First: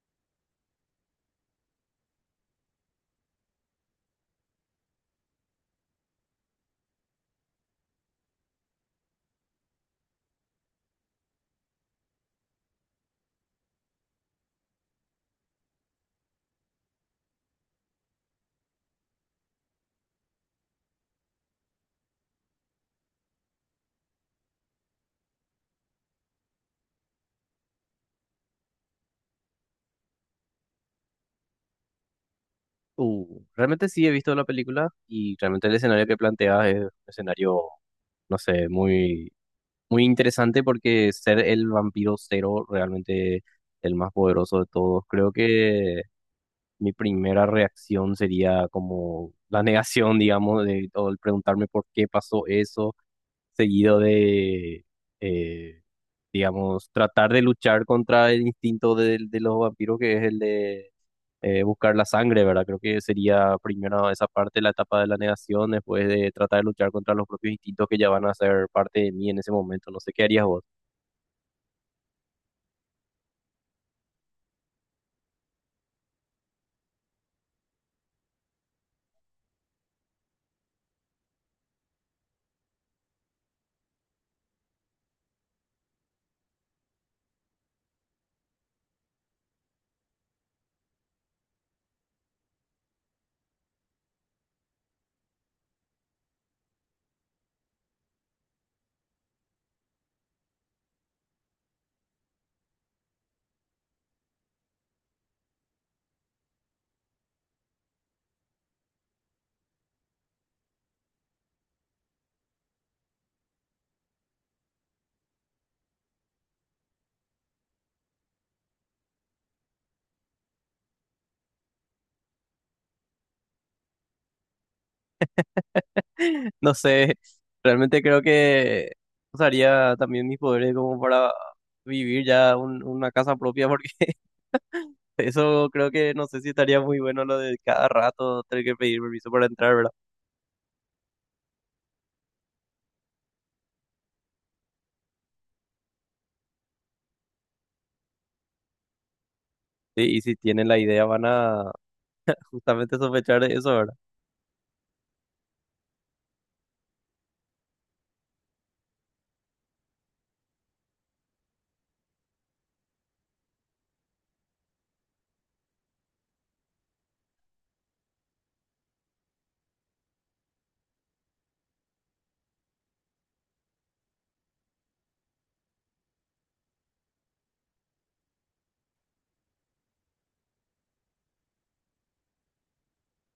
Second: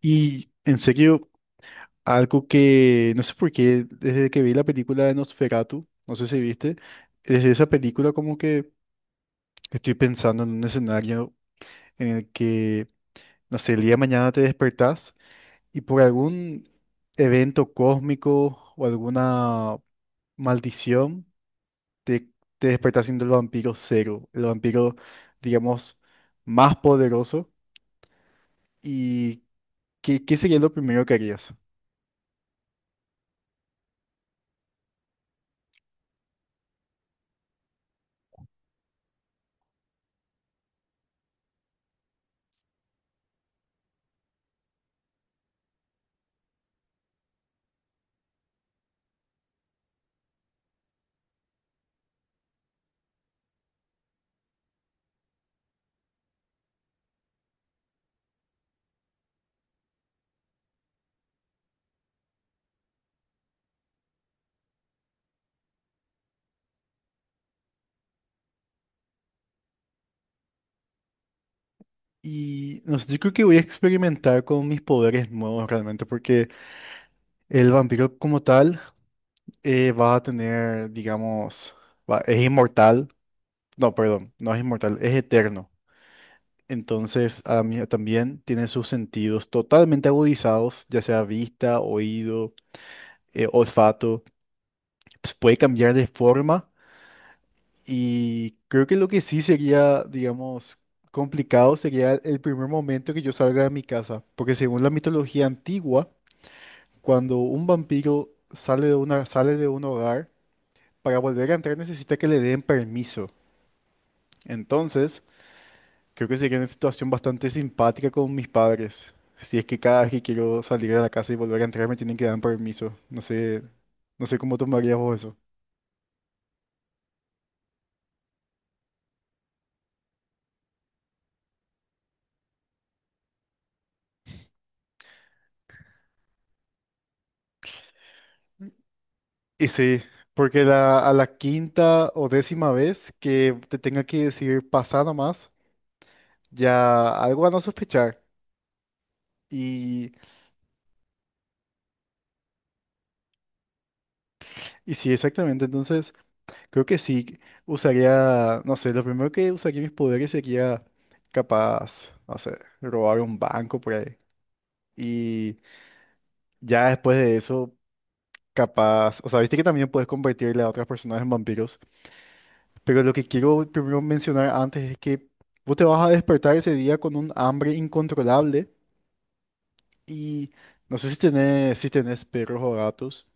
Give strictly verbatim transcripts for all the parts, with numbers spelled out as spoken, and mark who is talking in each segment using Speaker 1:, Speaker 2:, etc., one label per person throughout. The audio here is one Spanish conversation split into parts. Speaker 1: Y en serio, algo que no sé por qué, desde que vi la película de Nosferatu, no sé si viste, desde esa película como que estoy pensando en un escenario en el que, no sé, el día de mañana te despertás y por algún evento cósmico o alguna maldición te, te despertás siendo el vampiro cero, el vampiro, digamos, más poderoso. ¿Y qué, qué sería lo primero que harías?
Speaker 2: Uh, realmente sí he visto la película y realmente el escenario que planteas es un escenario, no sé, muy, muy interesante porque ser el vampiro cero realmente el más poderoso de todos. Creo que mi primera reacción sería como la negación, digamos, de, o el preguntarme por qué pasó eso, seguido de, eh, digamos, tratar de luchar contra el instinto de, de los vampiros que es el de eh, buscar la sangre, ¿verdad? Creo que sería primero esa parte, la etapa de la negación, después de tratar de luchar contra los propios instintos que ya van a ser parte de mí en ese momento. No sé qué harías vos.
Speaker 1: Y no sé, yo creo que voy a experimentar con mis poderes nuevos realmente, porque el vampiro como tal eh, va a tener, digamos, va- es inmortal. No, perdón, no es inmortal, es eterno. Entonces, a mí también tiene sus sentidos totalmente agudizados, ya sea vista, oído, eh, olfato. Pues puede cambiar de forma y creo que lo que sí sería, digamos, complicado sería el primer momento que yo salga de mi casa, porque según la mitología antigua, cuando un vampiro sale de una, sale de un hogar, para volver a entrar necesita que le den permiso. Entonces, creo que sería una situación bastante simpática con mis padres, si es que cada vez que quiero salir de la casa y volver a entrar me tienen que dar permiso. No sé, no sé cómo tomarías vos eso.
Speaker 2: No sé, realmente creo que usaría también mis poderes como para vivir ya un- una casa propia, porque eso creo que no sé si estaría muy bueno lo de cada rato tener que pedir permiso para
Speaker 1: Y
Speaker 2: entrar, ¿verdad?
Speaker 1: sí, porque la- a la quinta o décima vez que te tenga que decir pasa nomás, ya algo van a sospechar.
Speaker 2: Sí,
Speaker 1: Y,
Speaker 2: y si tienen la idea van a justamente sospechar de eso, ¿verdad?
Speaker 1: y sí, exactamente. Entonces, creo que sí, usaría, no sé, lo primero que usaría mis poderes sería capaz, no sé, robar un banco por ahí. Y ya después de eso, capaz, o sea, viste que también puedes convertirle a otras personas en vampiros, pero lo que quiero primero mencionar antes es que vos te vas a despertar ese día con un hambre incontrolable y no sé si tenés, si tenés perros o gatos,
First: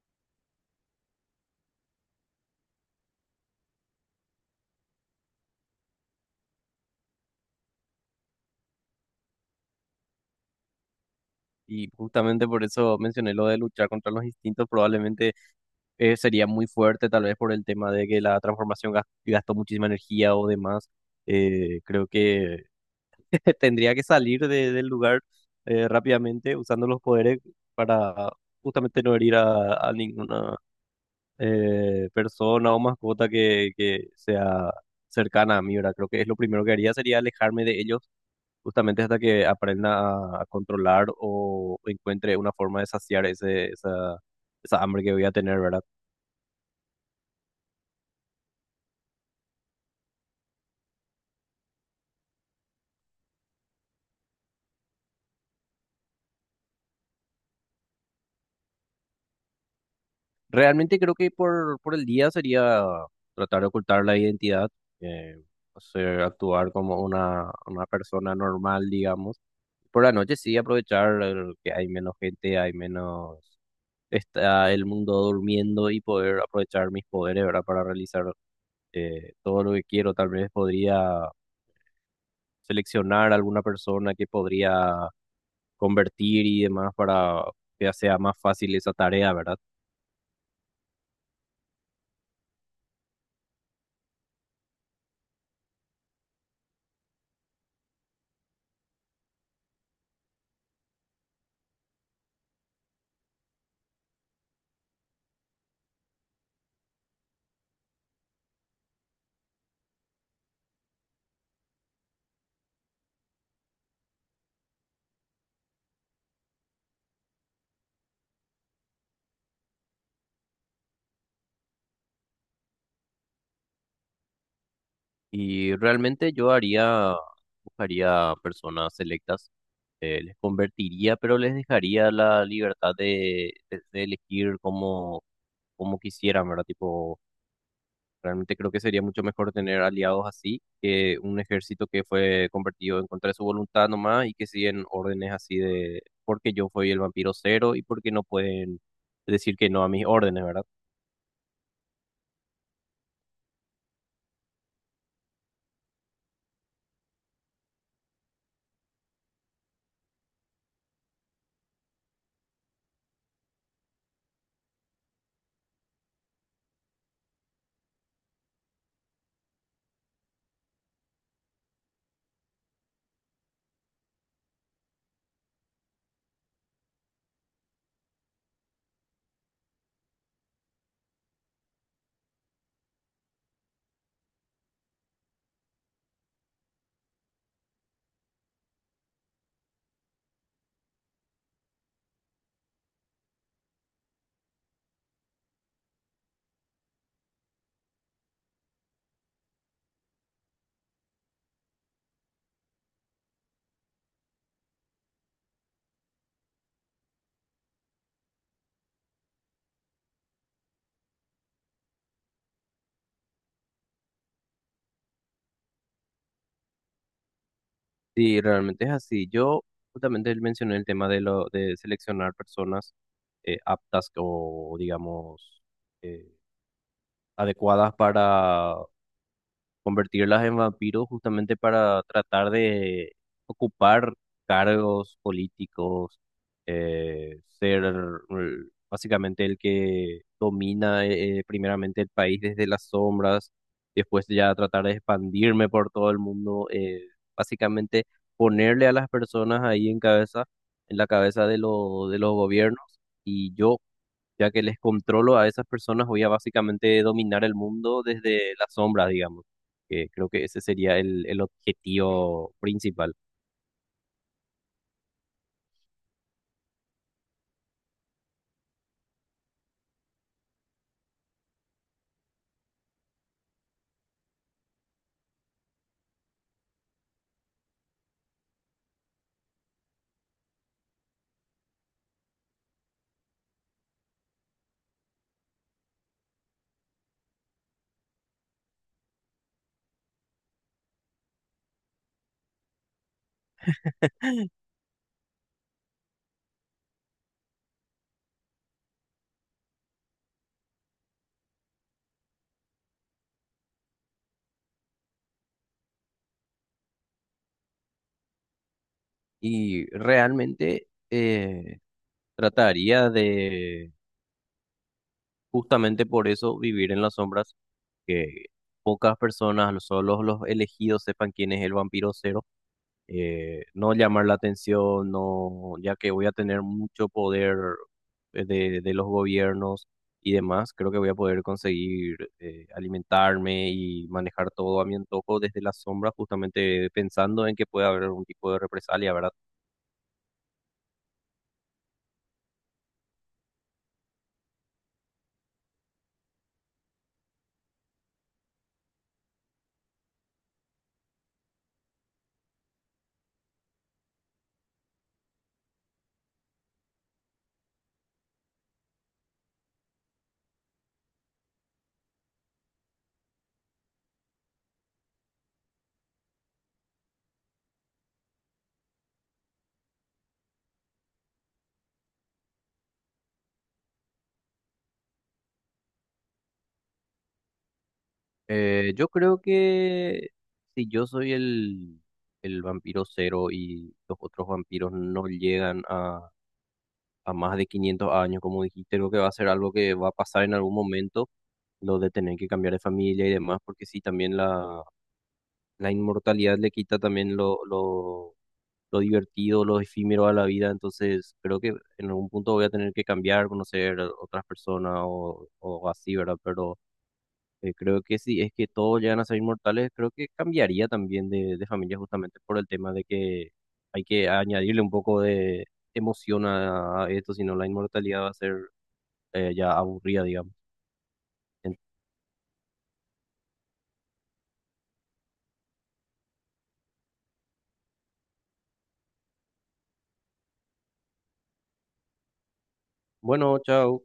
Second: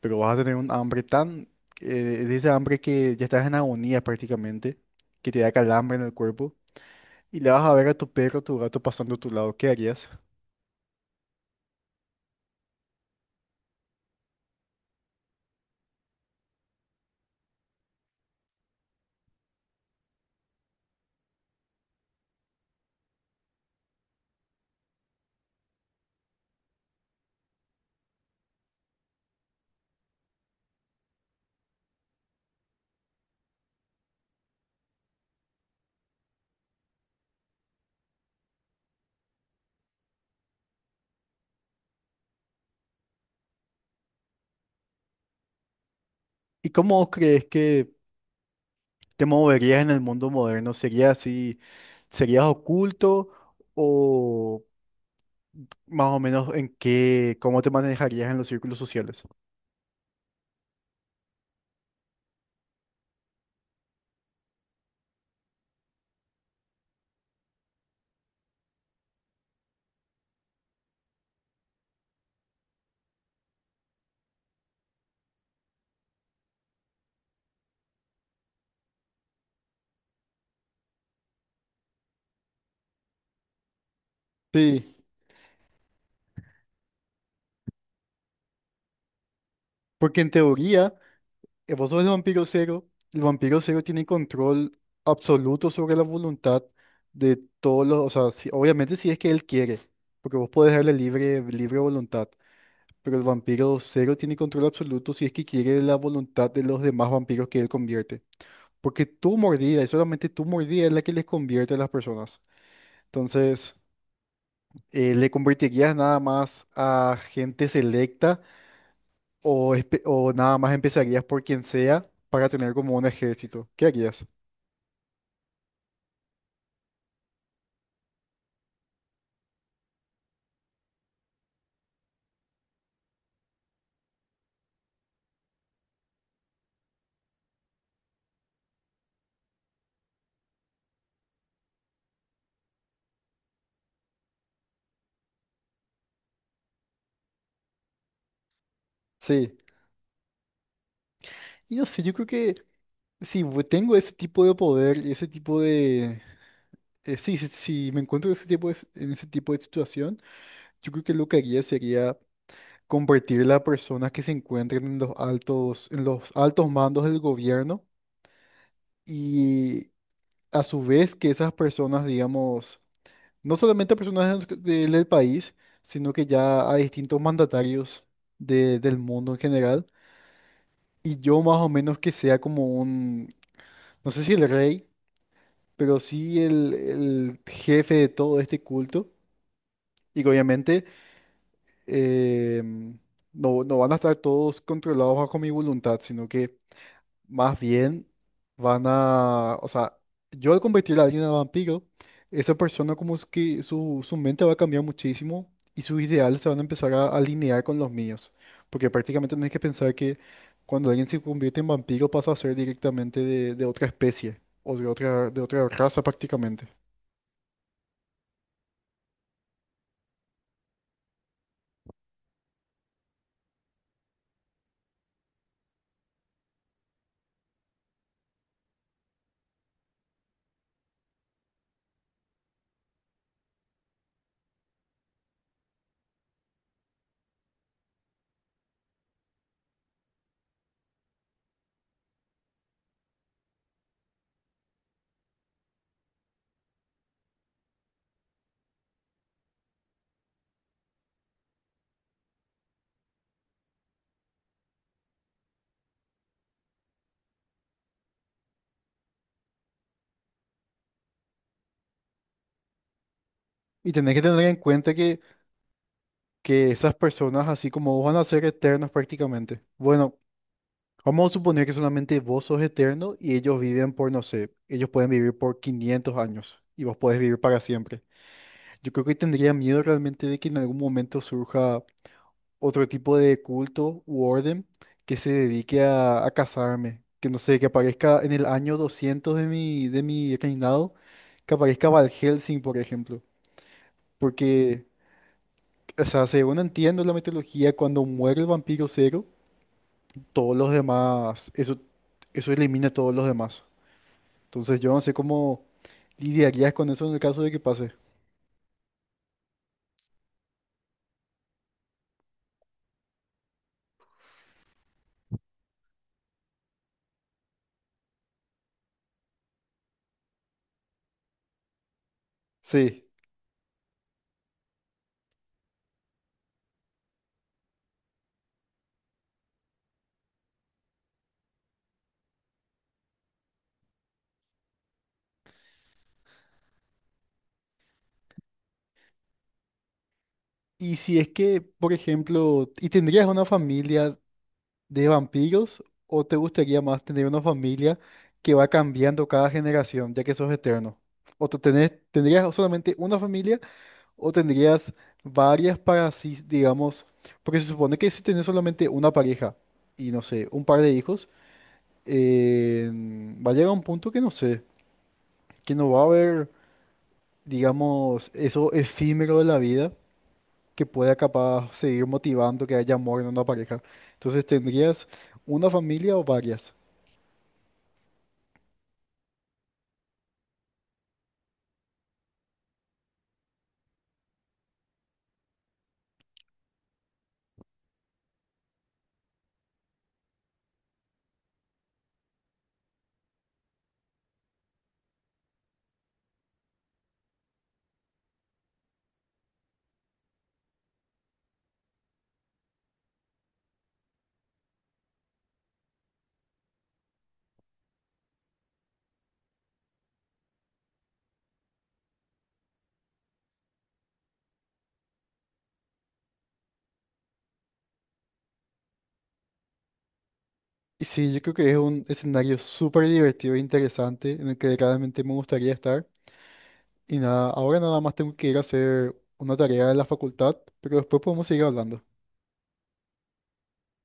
Speaker 1: pero vas a tener un hambre tan, eh, de ese hambre que ya estás en agonía prácticamente, que te da calambre en el cuerpo. Y le vas a ver a tu perro o tu gato pasando a tu lado, ¿qué harías?
Speaker 2: Y justamente por eso mencioné lo de luchar contra los instintos, probablemente eh, sería muy fuerte, tal vez por el tema de que la transformación gas- gastó muchísima energía o demás. Eh, creo que tendría que salir de- del lugar eh, rápidamente usando los poderes para justamente no herir a, a ninguna eh, persona o mascota que, que sea cercana a mí, ¿verdad? Creo que es lo primero que haría sería alejarme de ellos justamente hasta que aprenda a, a controlar o encuentre una forma de saciar ese, esa, esa hambre que voy a tener, ¿verdad?
Speaker 1: ¿Y cómo crees que te moverías en el mundo moderno? ¿Sería así, serías oculto o más o menos en qué, cómo te manejarías en los círculos sociales?
Speaker 2: Realmente creo que por, por el día sería tratar de ocultar la identidad, eh, hacer actuar como una, una persona normal, digamos. Por la noche sí aprovechar el que hay menos gente, hay menos, está el mundo durmiendo y poder aprovechar mis poderes, ¿verdad? Para realizar eh, todo lo que quiero. Tal vez podría seleccionar alguna persona que
Speaker 1: Sí,
Speaker 2: podría convertir y demás para que sea más fácil esa tarea, ¿verdad?
Speaker 1: porque en teoría, eh, vos sos el vampiro cero, el vampiro cero tiene control absoluto sobre la voluntad de todos los, o sea, si- obviamente si es que él quiere, porque vos podés darle libre, libre voluntad. Pero el vampiro cero tiene control absoluto si es que quiere la voluntad de los demás vampiros que él convierte. Porque tu mordida, y solamente tu mordida es la que les convierte a las personas. Entonces, eh, ¿le convertirías nada más a gente selecta o, espe- o nada más empezarías por quien sea para tener como un ejército? ¿Qué harías?
Speaker 2: Y realmente yo haría, buscaría personas selectas, eh, les convertiría, pero les dejaría la libertad de, de- de elegir como, como quisieran, ¿verdad? Tipo, realmente creo que sería mucho mejor tener aliados así que un ejército que fue convertido en contra de su voluntad nomás y que siguen órdenes así de, porque yo fui el vampiro cero y porque no pueden
Speaker 1: Sí.
Speaker 2: decir que no a mis órdenes, ¿verdad?
Speaker 1: Y no sé, yo creo que si vo- tengo ese tipo de poder y ese tipo de… eh, sí, si, si me encuentro ese tipo de s- en ese tipo de situación, yo creo que lo que haría sería convertir a personas que se encuentren en los altos, en los altos mandos del gobierno y a su vez que esas personas, digamos, no solamente personas del, del- del país, sino que ya a distintos mandatarios de- del mundo en general. Y yo más o menos que sea como un, no sé si el rey, pero sí el, el jefe de todo este culto. Y que obviamente em, no, no van a estar todos controlados bajo mi voluntad, sino que más bien van a, o sea, yo al convertir a alguien en vampiro, esa persona como es que su, su mente va a cambiar muchísimo y sus ideales se van a empezar a alinear con los míos. Porque prácticamente tenés que pensar que cuando alguien se convierte en vampiro pasa a ser directamente de, de otra especie o de otra, de otra raza prácticamente.
Speaker 2: Sí, realmente es así. Yo justamente mencioné el tema de lo de seleccionar personas eh, aptas o digamos eh, adecuadas para convertirlas en vampiros justamente para tratar de ocupar cargos políticos, eh, ser mm, básicamente el que domina eh, primeramente el país desde las sombras, después ya tratar de expandirme por todo el mundo, eh, básicamente ponerle a las personas ahí en cabeza, en la cabeza de los de los gobiernos. Y yo ya que les controlo a esas personas, voy a básicamente dominar el mundo desde la sombra, digamos. Que creo que ese sería el, el objetivo principal.
Speaker 1: Y tenés que tener en cuenta que, que esas personas, así como vos, van a ser eternos prácticamente. Bueno, vamos a suponer que solamente vos sos eterno y ellos viven por, no sé, ellos pueden vivir por quinientos años y vos podés vivir para siempre. Yo creo que tendría miedo realmente de que en algún momento surja otro tipo de culto u orden que se dedique a, a casarme. Que no sé, que aparezca en el año doscientos de mi, de mi reinado, que aparezca Van Helsing, por ejemplo. Porque, o sea, según entiendo la mitología, cuando muere el vampiro cero, todos los demás, eso, eso elimina a todos los demás. Entonces yo no sé cómo lidiarías con eso en el caso de que pase.
Speaker 2: Y realmente eh, trataría de, justamente por eso, vivir en las sombras, que pocas personas, los- solo los elegidos sepan quién es el vampiro cero
Speaker 1: Sí.
Speaker 2: eh, no llamar la atención, no, ya que voy a tener mucho poder eh, de, de los gobiernos y demás, creo que voy a poder conseguir eh, alimentarme y manejar todo a mi antojo desde la sombra, justamente pensando en que puede haber algún tipo de represalia, ¿verdad?
Speaker 1: Y si es que, por ejemplo, ¿y tendrías una familia de vampiros o te gustaría más tener una familia que va cambiando cada generación, ya que sos eterno? ¿O te tenés- tendrías solamente una familia o tendrías varias para así, digamos, porque se supone que si tenés solamente una pareja y no sé, un par de hijos, eh, va a llegar un punto que no sé, que no va a haber… digamos, eso efímero de la vida que pueda capaz seguir motivando que haya amor en una pareja? Entonces, ¿tendrías una familia o varias?
Speaker 2: Eh, yo creo que si yo soy el, el vampiro cero y los otros vampiros no llegan a a más de quinientos años, como dijiste, creo que va a ser algo que va a pasar en algún momento, lo de tener que cambiar de familia y demás, porque sí, también la, la inmortalidad le quita también lo, lo, lo divertido, lo efímero a la vida, entonces creo que en algún punto voy a tener que cambiar, conocer a otras personas o, o así, ¿verdad? Pero eh, creo que si es que todos llegan a ser inmortales, creo que cambiaría también de, de familia justamente por el tema de que hay que añadirle un poco de emoción a a esto, sino la inmortalidad va a ser eh, ya aburrida, digamos.
Speaker 1: Y sí, yo creo que es
Speaker 2: En-
Speaker 1: un escenario súper divertido e interesante en el que claramente me gustaría estar. Y nada, ahora nada más tengo que ir a hacer una tarea de la facultad, pero después podemos seguir hablando.
Speaker 2: Bueno, chao.